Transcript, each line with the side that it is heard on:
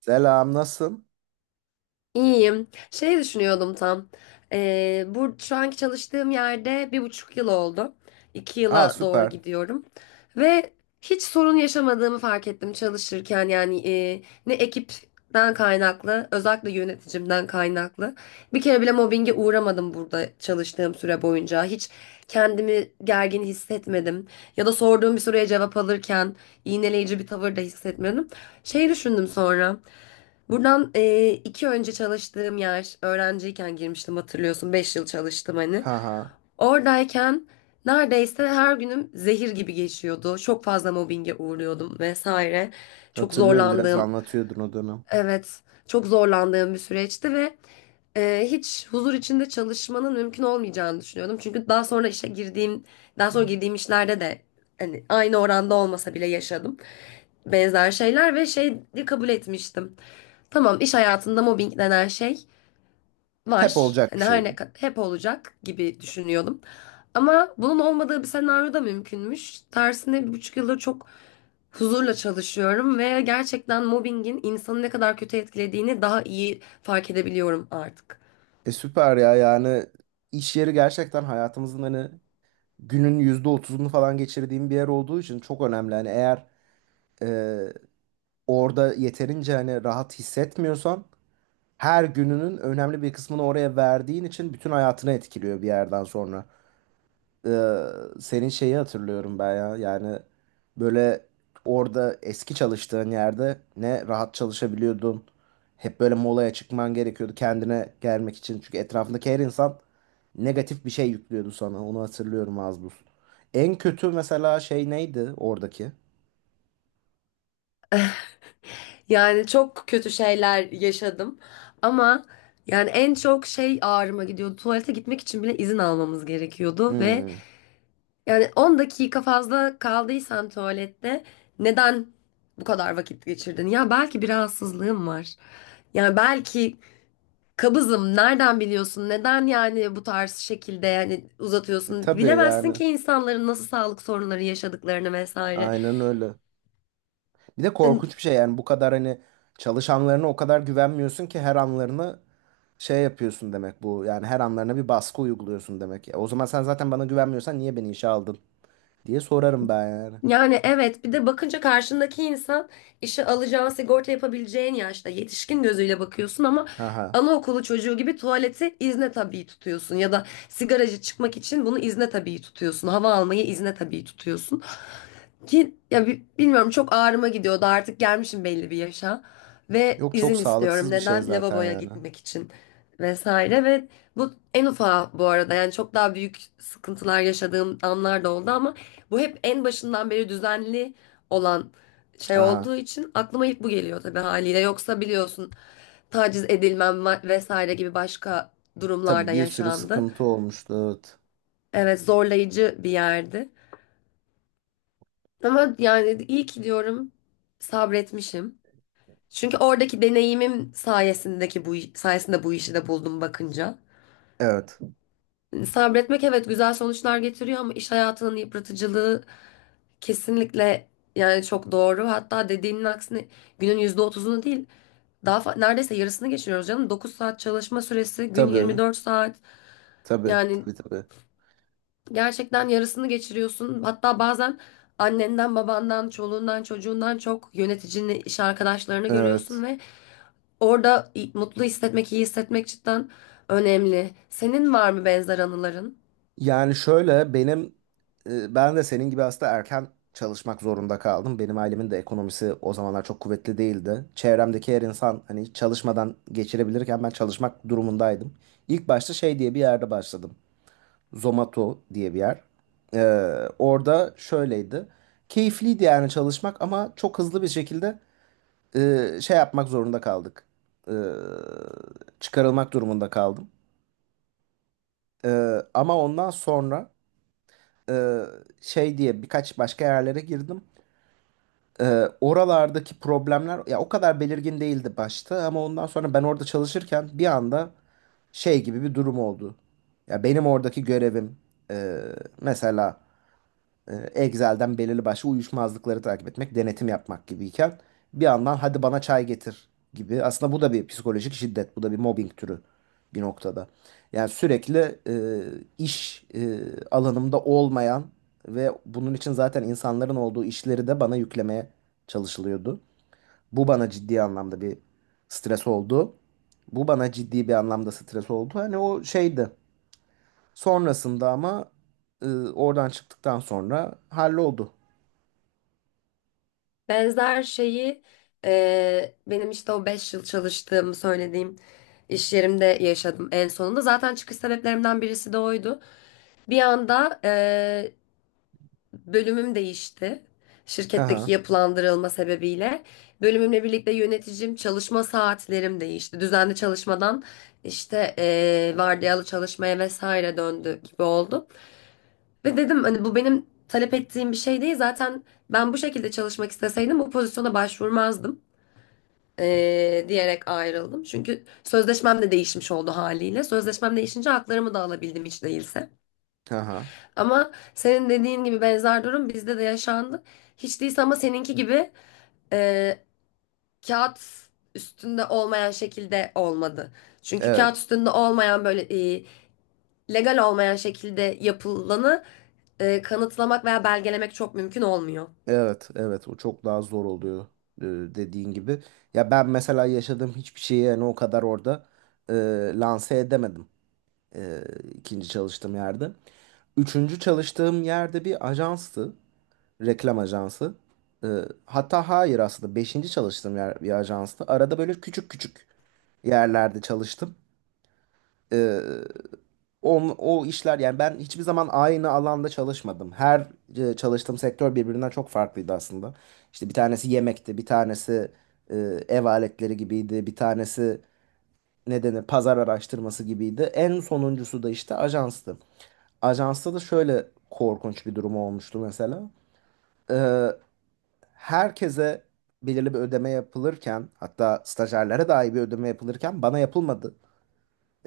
right: Selam, nasılsın?
left: İyiyim. Şey düşünüyordum tam. Bu şu anki çalıştığım yerde 1,5 yıl oldu. İki
right: Aa
left: yıla doğru
right: süper.
left: gidiyorum. Ve hiç sorun yaşamadığımı fark ettim çalışırken. Yani ne ekipten kaynaklı, özellikle yöneticimden kaynaklı. Bir kere bile mobbinge uğramadım burada çalıştığım süre boyunca. Hiç kendimi gergin hissetmedim. Ya da sorduğum bir soruya cevap alırken iğneleyici bir tavır da hissetmedim. Şey düşündüm sonra. Buradan iki önce çalıştığım yer, öğrenciyken girmiştim, hatırlıyorsun. 5 yıl çalıştım hani.
right: Ha ha.
left: Oradayken neredeyse her günüm zehir gibi geçiyordu. Çok fazla mobbinge uğruyordum vesaire. Çok
right: Hatırlıyorum biraz
left: zorlandığım,
right: anlatıyordun o dönem.
left: evet, çok zorlandığım bir süreçti ve hiç huzur içinde çalışmanın mümkün olmayacağını düşünüyordum. Çünkü daha sonra işe girdiğim, daha sonra girdiğim işlerde de hani aynı oranda olmasa bile yaşadım benzer şeyler ve şeyi kabul etmiştim. Tamam, iş hayatında mobbing denen şey
right: Hep
left: var.
right: olacak bir
left: Hani
right: şey
left: her ne
right: gibi.
left: kadar hep olacak gibi düşünüyordum. Ama bunun olmadığı bir senaryo da mümkünmüş. Tersine 1,5 yıldır çok huzurla çalışıyorum ve gerçekten mobbingin insanı ne kadar kötü etkilediğini daha iyi fark edebiliyorum artık.
right: E süper ya yani iş yeri gerçekten hayatımızın hani günün %30'unu falan geçirdiğim bir yer olduğu için çok önemli. Hani eğer e, orada yeterince hani rahat hissetmiyorsan her gününün önemli bir kısmını oraya verdiğin için bütün hayatını etkiliyor bir yerden sonra. Ee, Senin şeyi hatırlıyorum ben ya. Yani böyle orada eski çalıştığın yerde ne rahat çalışabiliyordun. Hep böyle molaya çıkman gerekiyordu kendine gelmek için. Çünkü etrafındaki her insan negatif bir şey yüklüyordu sana. Onu hatırlıyorum az buz. En kötü mesela şey neydi oradaki?
left: Yani çok kötü şeyler yaşadım, ama yani en çok şey ağrıma gidiyordu. Tuvalete gitmek için bile izin almamız gerekiyordu ve
right: Hmm.
left: yani 10 dakika fazla kaldıysan tuvalette neden bu kadar vakit geçirdin? Ya belki bir rahatsızlığım var. Yani belki kabızım. Nereden biliyorsun? Neden yani bu tarz şekilde yani uzatıyorsun?
right: Tabii
left: Bilemezsin
right: yani.
left: ki insanların nasıl sağlık sorunları yaşadıklarını vesaire.
right: Aynen öyle. Bir de
left: Yani
right: korkunç bir şey yani bu kadar hani çalışanlarına o kadar güvenmiyorsun ki her anlarını şey yapıyorsun demek bu. Yani her anlarına bir baskı uyguluyorsun demek. Ya, o zaman sen zaten bana güvenmiyorsan niye beni işe aldın diye sorarım ben yani.
left: Yani evet, bir de bakınca karşındaki insan işe alacağın, sigorta yapabileceğin yaşta yetişkin gözüyle bakıyorsun ama
right: Haha.
left: anaokulu çocuğu gibi tuvaleti izne tabii tutuyorsun ya da sigaracı çıkmak için bunu izne tabii tutuyorsun, hava almayı izne tabii tutuyorsun. Ki ya bilmiyorum, çok ağrıma gidiyordu, artık gelmişim belli bir yaşa ve
right: Yok, çok
left: izin istiyorum
right: sağlıksız bir şey
left: neden
right: zaten
left: lavaboya
right: yani.
left: gitmek için vesaire. Ve bu en ufağı bu arada, yani çok daha büyük sıkıntılar yaşadığım anlar da oldu ama bu hep en başından beri düzenli olan şey
right: Haha.
left: olduğu için aklıma ilk bu geliyor, tabii haliyle, yoksa biliyorsun taciz edilmem vesaire gibi başka
right: Tabii,
left: durumlarda
right: bir sürü
left: yaşandı.
right: sıkıntı olmuştu. Evet.
left: Evet, zorlayıcı bir yerdi. Ama yani iyi ki diyorum, sabretmişim. Çünkü oradaki deneyimim bu sayesinde bu işi de buldum bakınca.
right: Evet.
left: Hani sabretmek, evet, güzel sonuçlar getiriyor ama iş hayatının yıpratıcılığı kesinlikle yani çok doğru. Hatta dediğinin aksine günün %30'unu değil, daha neredeyse yarısını geçiriyoruz canım. 9 saat çalışma süresi, gün yirmi
right: Tabii.
left: dört saat.
right: Tabii.
left: Yani
right: Tabii, tabii.
left: gerçekten yarısını geçiriyorsun. Hatta bazen annenden, babandan, çoluğundan, çocuğundan çok yöneticini, iş arkadaşlarını görüyorsun
right: Evet.
left: ve orada mutlu hissetmek, iyi hissetmek cidden önemli. Senin var mı benzer anıların?
right: Yani şöyle benim ben de senin gibi aslında erken çalışmak zorunda kaldım. Benim ailemin de ekonomisi o zamanlar çok kuvvetli değildi. Çevremdeki her insan hani hiç çalışmadan geçirebilirken ben çalışmak durumundaydım. İlk başta şey diye bir yerde başladım. Zomato diye bir yer. Orada şöyleydi. Keyifliydi yani çalışmak ama çok hızlı bir şekilde şey yapmak zorunda kaldık. Ee, Çıkarılmak durumunda kaldım. Ama ondan sonra e, şey diye birkaç başka yerlere girdim. E, Oralardaki problemler ya o kadar belirgin değildi başta ama ondan sonra ben orada çalışırken bir anda şey gibi bir durum oldu. Ya benim oradaki görevim e, mesela Excel'den belirli başlı uyuşmazlıkları takip etmek, denetim yapmak gibiyken bir yandan hadi bana çay getir gibi. Aslında bu da bir psikolojik şiddet, bu da bir mobbing türü bir noktada. Yani sürekli iş alanımda olmayan ve bunun için zaten insanların olduğu işleri de bana yüklemeye çalışılıyordu. Bu bana ciddi anlamda bir stres oldu. Bu bana ciddi bir anlamda stres oldu. Hani o şeydi. Sonrasında ama e, oradan çıktıktan sonra halloldu.
left: Benzer şeyi benim işte o 5 yıl çalıştığımı söylediğim iş yerimde yaşadım en sonunda. Zaten çıkış sebeplerimden birisi de oydu. Bir anda bölümüm değişti. Şirketteki
right: Haha,
left: yapılandırılma sebebiyle. Bölümümle birlikte yöneticim, çalışma saatlerim değişti. Düzenli çalışmadan işte vardiyalı çalışmaya vesaire döndü gibi oldu. Ve dedim hani bu benim talep ettiğim bir şey değil. Zaten ben bu şekilde çalışmak isteseydim bu pozisyona başvurmazdım, diyerek ayrıldım. Çünkü sözleşmem de değişmiş oldu haliyle. Sözleşmem değişince haklarımı da alabildim hiç değilse.
right: haha.
left: Ama senin dediğin gibi benzer durum bizde de yaşandı. Hiç değilse ama seninki gibi e, kağıt üstünde olmayan şekilde olmadı. Çünkü
right: Evet,
left: kağıt üstünde olmayan böyle e, legal olmayan şekilde yapılanı kanıtlamak veya belgelemek çok mümkün olmuyor.
right: evet, evet. O çok daha zor oluyor e, dediğin gibi. Ya ben mesela yaşadığım hiçbir şeyi yani o kadar orada e, lanse edemedim e, ikinci çalıştığım yerde. Üçüncü çalıştığım yerde bir ajanstı, reklam ajansı. E, Hatta hayır aslında beşinci çalıştığım yer bir ajanstı. Arada böyle küçük küçük yerlerde çalıştım. E, o işler yani ben hiçbir zaman aynı alanda çalışmadım. Her çalıştığım sektör birbirinden çok farklıydı aslında. İşte bir tanesi yemekti, bir tanesi e, ev aletleri gibiydi, bir tanesi ne denir pazar araştırması gibiydi. En sonuncusu da işte ajanstı. Ajansta da şöyle korkunç bir durum olmuştu mesela. E, Herkese belirli bir ödeme yapılırken hatta stajyerlere dahi bir ödeme yapılırken bana yapılmadı.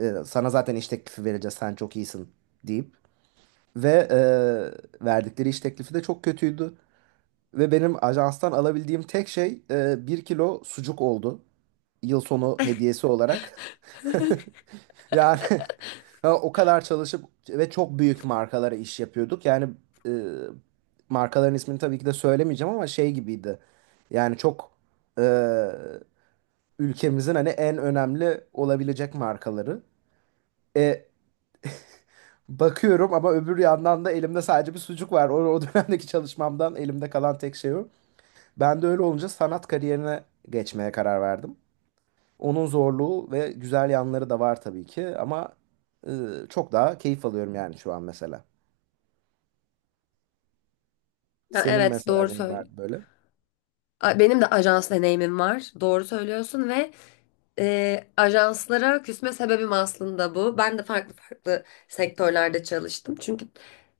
right: Sana zaten iş teklifi vereceğiz sen çok iyisin deyip. Ve verdikleri iş teklifi de çok kötüydü. Ve benim ajanstan alabildiğim tek şey bir kilo sucuk oldu. Yıl sonu hediyesi olarak. Yani ha, o kadar çalışıp ve çok büyük markalara iş yapıyorduk. Yani e, markaların ismini tabii ki de söylemeyeceğim ama şey gibiydi. Yani çok e, ülkemizin hani en önemli olabilecek markaları. E, Bakıyorum ama öbür yandan da elimde sadece bir sucuk var. O dönemdeki çalışmamdan elimde kalan tek şey o. Ben de öyle olunca sanat kariyerine geçmeye karar verdim. Onun zorluğu ve güzel yanları da var tabii ki ama e, çok daha keyif alıyorum yani şu an mesela.
left: Ya
right: Senin
left: evet,
right: mesela
left: doğru
right: neyin
left: söyle.
right: vardı böyle?
left: Benim de ajans deneyimim var. Doğru söylüyorsun ve ajanslara küsme sebebim aslında bu. Ben de farklı farklı sektörlerde çalıştım. Çünkü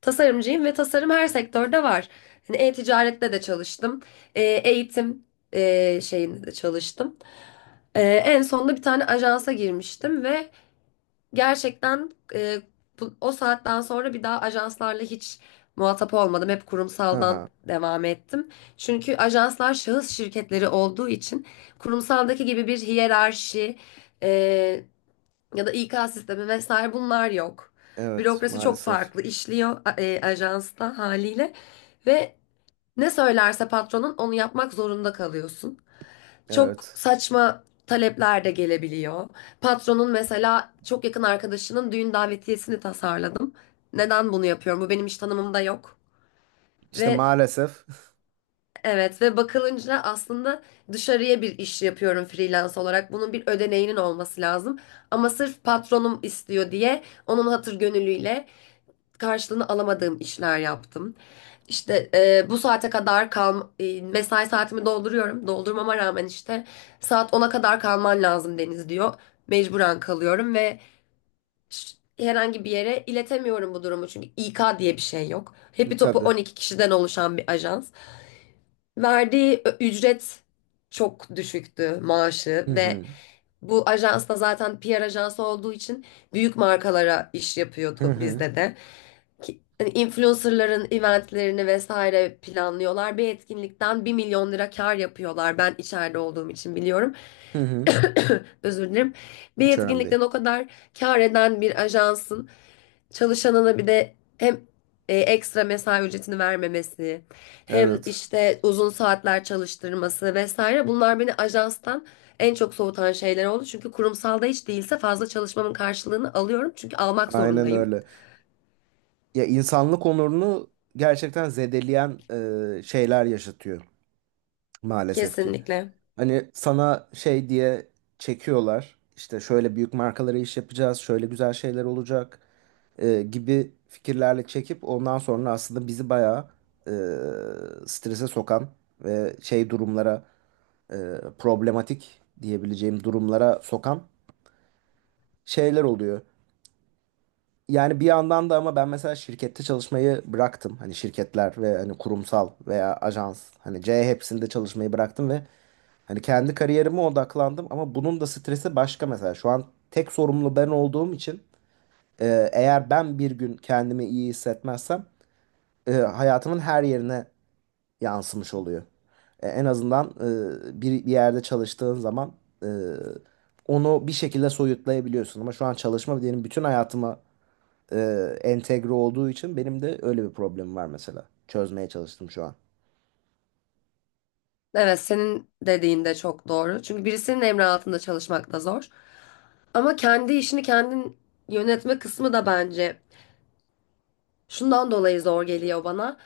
left: tasarımcıyım ve tasarım her sektörde var. Hani e-ticarette de çalıştım. Eğitim şeyinde de çalıştım. En sonunda bir tane ajansa girmiştim ve gerçekten o saatten sonra bir daha ajanslarla hiç muhatap olmadım. Hep kurumsaldan
right: Aha,
left: devam ettim. Çünkü ajanslar şahıs şirketleri olduğu için kurumsaldaki gibi bir hiyerarşi e, ya da İK sistemi vesaire bunlar yok.
right: evet
left: Bürokrasi çok
right: maalesef.
left: farklı işliyor ajansta haliyle ve ne söylerse patronun onu yapmak zorunda kalıyorsun. Çok
right: Evet.
left: saçma talepler de gelebiliyor. Patronun mesela çok yakın arkadaşının düğün davetiyesini tasarladım. Neden bunu yapıyorum? Bu benim iş tanımımda yok.
right: İşte
left: Ve
right: maalesef.
left: evet, ve bakılınca aslında dışarıya bir iş yapıyorum freelance olarak. Bunun bir ödeneğinin olması lazım. Ama sırf patronum istiyor diye onun hatır gönüllüyle karşılığını alamadığım işler yaptım. İşte bu saate kadar kal, mesai saatimi dolduruyorum. Doldurmama rağmen işte saat ona kadar kalman lazım Deniz diyor. Mecburen kalıyorum ve herhangi bir yere iletemiyorum bu durumu, çünkü İK diye bir şey yok. Hepi topu
right: Tabii.
left: 12 kişiden oluşan bir ajans. Verdiği ücret çok düşüktü, maaşı,
right: Hı
left: ve
right: hı.
left: bu ajans da zaten PR ajansı olduğu için büyük markalara iş
right: Hı
left: yapıyordu
right: hı.
left: bizde de. Hani influencerların eventlerini vesaire planlıyorlar. Bir etkinlikten 1 milyon lira kar yapıyorlar. Ben içeride olduğum için biliyorum.
right: Hı hı.
left: Özür dilerim. Bir
right: Hiç önemli değil.
left: etkinlikten o kadar kar eden bir ajansın çalışanına bir de hem ekstra mesai ücretini vermemesi, hem
right: Evet.
left: işte uzun saatler çalıştırması vesaire, bunlar beni ajanstan en çok soğutan şeyler oldu. Çünkü kurumsalda hiç değilse fazla çalışmamın karşılığını alıyorum. Çünkü almak
right: Aynen
left: zorundayım.
right: öyle. Ya insanlık onurunu gerçekten zedeleyen şeyler yaşatıyor maalesef ki.
left: Kesinlikle.
right: Hani sana şey diye çekiyorlar. İşte şöyle büyük markalara iş yapacağız, şöyle güzel şeyler olacak gibi fikirlerle çekip ondan sonra aslında bizi bayağı e, strese sokan ve şey durumlara e, problematik diyebileceğim durumlara sokan şeyler oluyor. Yani bir yandan da ama ben mesela şirkette çalışmayı bıraktım. Hani şirketler ve hani kurumsal veya ajans hani C hepsinde çalışmayı bıraktım ve hani kendi kariyerime odaklandım ama bunun da stresi başka mesela. Şu an tek sorumlu ben olduğum için eğer ben bir gün kendimi iyi hissetmezsem hayatımın her yerine yansımış oluyor. En azından bir yerde çalıştığın zaman e, onu bir şekilde soyutlayabiliyorsun. Ama şu an çalışma benim bütün hayatıma e, entegre olduğu için benim de öyle bir problemim var mesela. Çözmeye çalıştım şu an.
left: Evet, senin dediğin de çok doğru. Çünkü birisinin emri altında çalışmak da zor. Ama kendi işini kendin yönetme kısmı da bence şundan dolayı zor geliyor bana.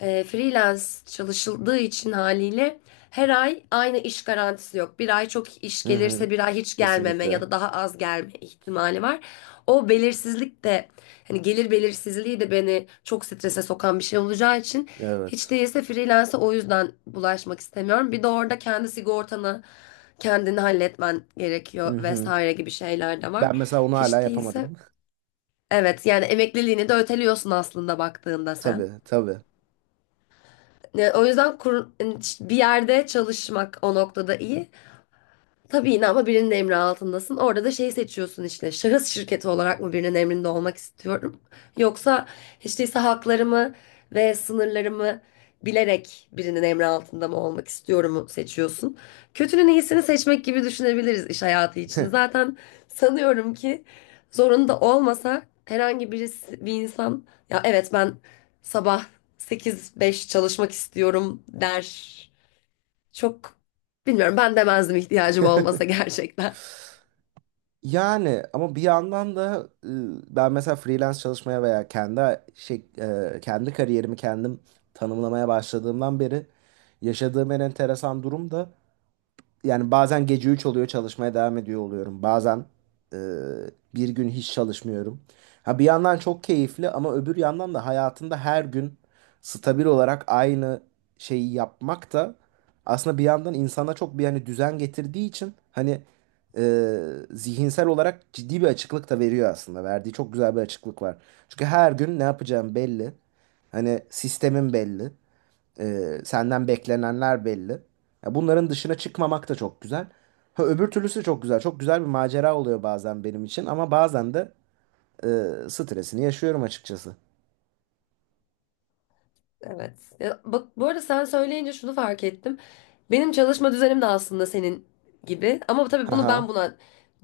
left: Freelance çalışıldığı için haliyle her ay aynı iş garantisi yok. Bir ay çok iş
right: Hı hı.
left: gelirse bir ay hiç gelmeme ya
right: Kesinlikle.
left: da daha az gelme ihtimali var. O belirsizlik de, hani gelir belirsizliği de beni çok strese sokan bir şey olacağı için hiç
right: Evet.
left: değilse freelance'e o yüzden bulaşmak istemiyorum. Bir de orada kendi sigortanı kendini halletmen
right: Hı
left: gerekiyor
right: hı.
left: vesaire gibi şeyler de var.
right: Ben mesela onu hala
left: Hiç değilse
right: yapamadım.
left: evet, yani emekliliğini de öteliyorsun aslında baktığında sen.
right: Tabii, tabii.
left: O yüzden hani, bir yerde çalışmak o noktada iyi. Tabii yine ama birinin emri altındasın. Orada da şey seçiyorsun, işte şahıs şirketi olarak mı birinin emrinde olmak istiyorum? Yoksa hiç değilse haklarımı ve sınırlarımı bilerek birinin emri altında mı olmak istiyorumu seçiyorsun. Kötünün iyisini seçmek gibi düşünebiliriz iş hayatı için. Zaten sanıyorum ki zorunda olmasa herhangi birisi, bir insan, ya evet ben sabah 8-5 çalışmak istiyorum, der. Çok bilmiyorum, ben demezdim ihtiyacım olmasa gerçekten.
right: Yani ama bir yandan da ben mesela freelance çalışmaya veya kendi şey, kendi kariyerimi kendim tanımlamaya başladığımdan beri yaşadığım en enteresan durum da yani bazen gece 3 oluyor çalışmaya devam ediyor oluyorum. Bazen e, bir gün hiç çalışmıyorum. Ha bir yandan çok keyifli ama öbür yandan da hayatında her gün stabil olarak aynı şeyi yapmak da aslında bir yandan insana çok bir hani düzen getirdiği için hani e, zihinsel olarak ciddi bir açıklık da veriyor aslında. Verdiği çok güzel bir açıklık var. Çünkü her gün ne yapacağım belli. Hani sistemin belli. Senden beklenenler belli. Ya bunların dışına çıkmamak da çok güzel. Ha, öbür türlüsü de çok güzel. Çok güzel bir macera oluyor bazen benim için ama bazen de e, stresini yaşıyorum açıkçası.
left: Evet. Ya bak, bu arada sen söyleyince şunu fark ettim. Benim çalışma düzenim de aslında senin gibi ama tabii bunu
right: Haha.
left: ben buna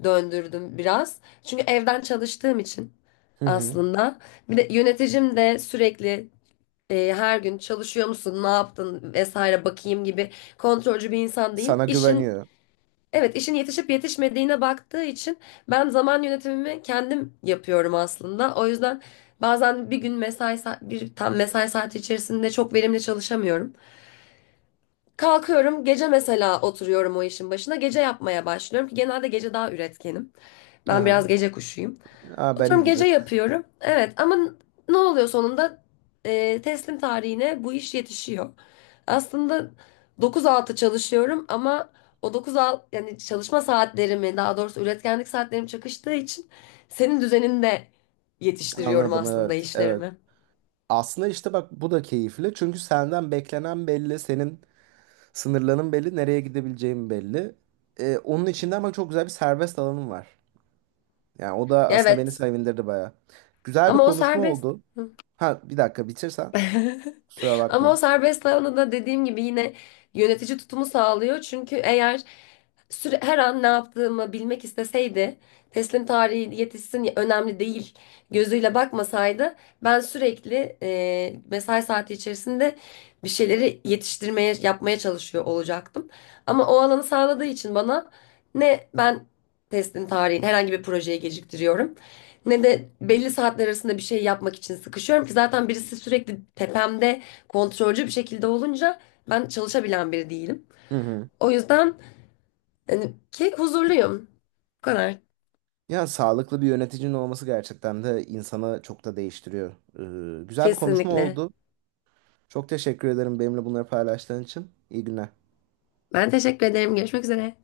left: döndürdüm biraz. Çünkü evden çalıştığım için
right: Hı hı.
left: aslında. Bir de yöneticim de sürekli her gün çalışıyor musun, ne yaptın vesaire bakayım gibi kontrolcü bir insan değil.
right: Sana güveniyor.
left: Evet, işin yetişip yetişmediğine baktığı için ben zaman yönetimimi kendim yapıyorum aslında. O yüzden bazen bir gün mesai bir tam mesai saati içerisinde çok verimli çalışamıyorum. Kalkıyorum, gece mesela oturuyorum o işin başına. Gece yapmaya başlıyorum ki genelde gece daha üretkenim. Ben biraz
right: Haha.
left: gece kuşuyum.
right: Aa, benim
left: Oturum gece
right: gibi.
left: yapıyorum. Evet ama ne oluyor sonunda? Teslim tarihine bu iş yetişiyor. Aslında 9 altı çalışıyorum ama o 9-6, yani çalışma saatlerimi, daha doğrusu üretkenlik saatlerim çakıştığı için senin düzeninde yetiştiriyorum
right: Anladım,
left: aslında
right: evet. Evet.
left: işlerimi.
right: Aslında işte bak bu da keyifli. Çünkü senden beklenen belli, senin sınırların belli, nereye gidebileceğin belli. Onun içinde ama çok güzel bir serbest alanım var. Yani o da aslında beni
left: Evet
right: sevindirdi baya. Güzel bir
left: ama o
right: konuşma
left: serbest.
right: oldu.
left: Hı.
right: Ha bir dakika bitirsen kusura
left: Ama o
right: bakma.
left: serbest alanda da dediğim gibi yine yönetici tutumu sağlıyor. Çünkü eğer süre, her an ne yaptığımı bilmek isteseydi, teslim tarihi yetişsin önemli değil gözüyle bakmasaydı, ben sürekli mesai saati içerisinde bir şeyleri yetiştirmeye, yapmaya çalışıyor olacaktım. Ama o alanı sağladığı için bana, ne ben teslim tarihini herhangi bir projeyi geciktiriyorum, ne de belli saatler arasında bir şey yapmak için sıkışıyorum, ki zaten birisi sürekli tepemde kontrolcü bir şekilde olunca ben çalışabilen biri değilim.
right: Hı hı.
left: O yüzden hani, ki huzurluyum. Bu kadar.
right: Ya sağlıklı bir yöneticinin olması gerçekten de insanı çok da değiştiriyor. Güzel bir konuşma
left: Kesinlikle.
right: oldu. Çok teşekkür ederim benimle bunları paylaştığın için. İyi günler.
left: Ben teşekkür ederim. Görüşmek üzere.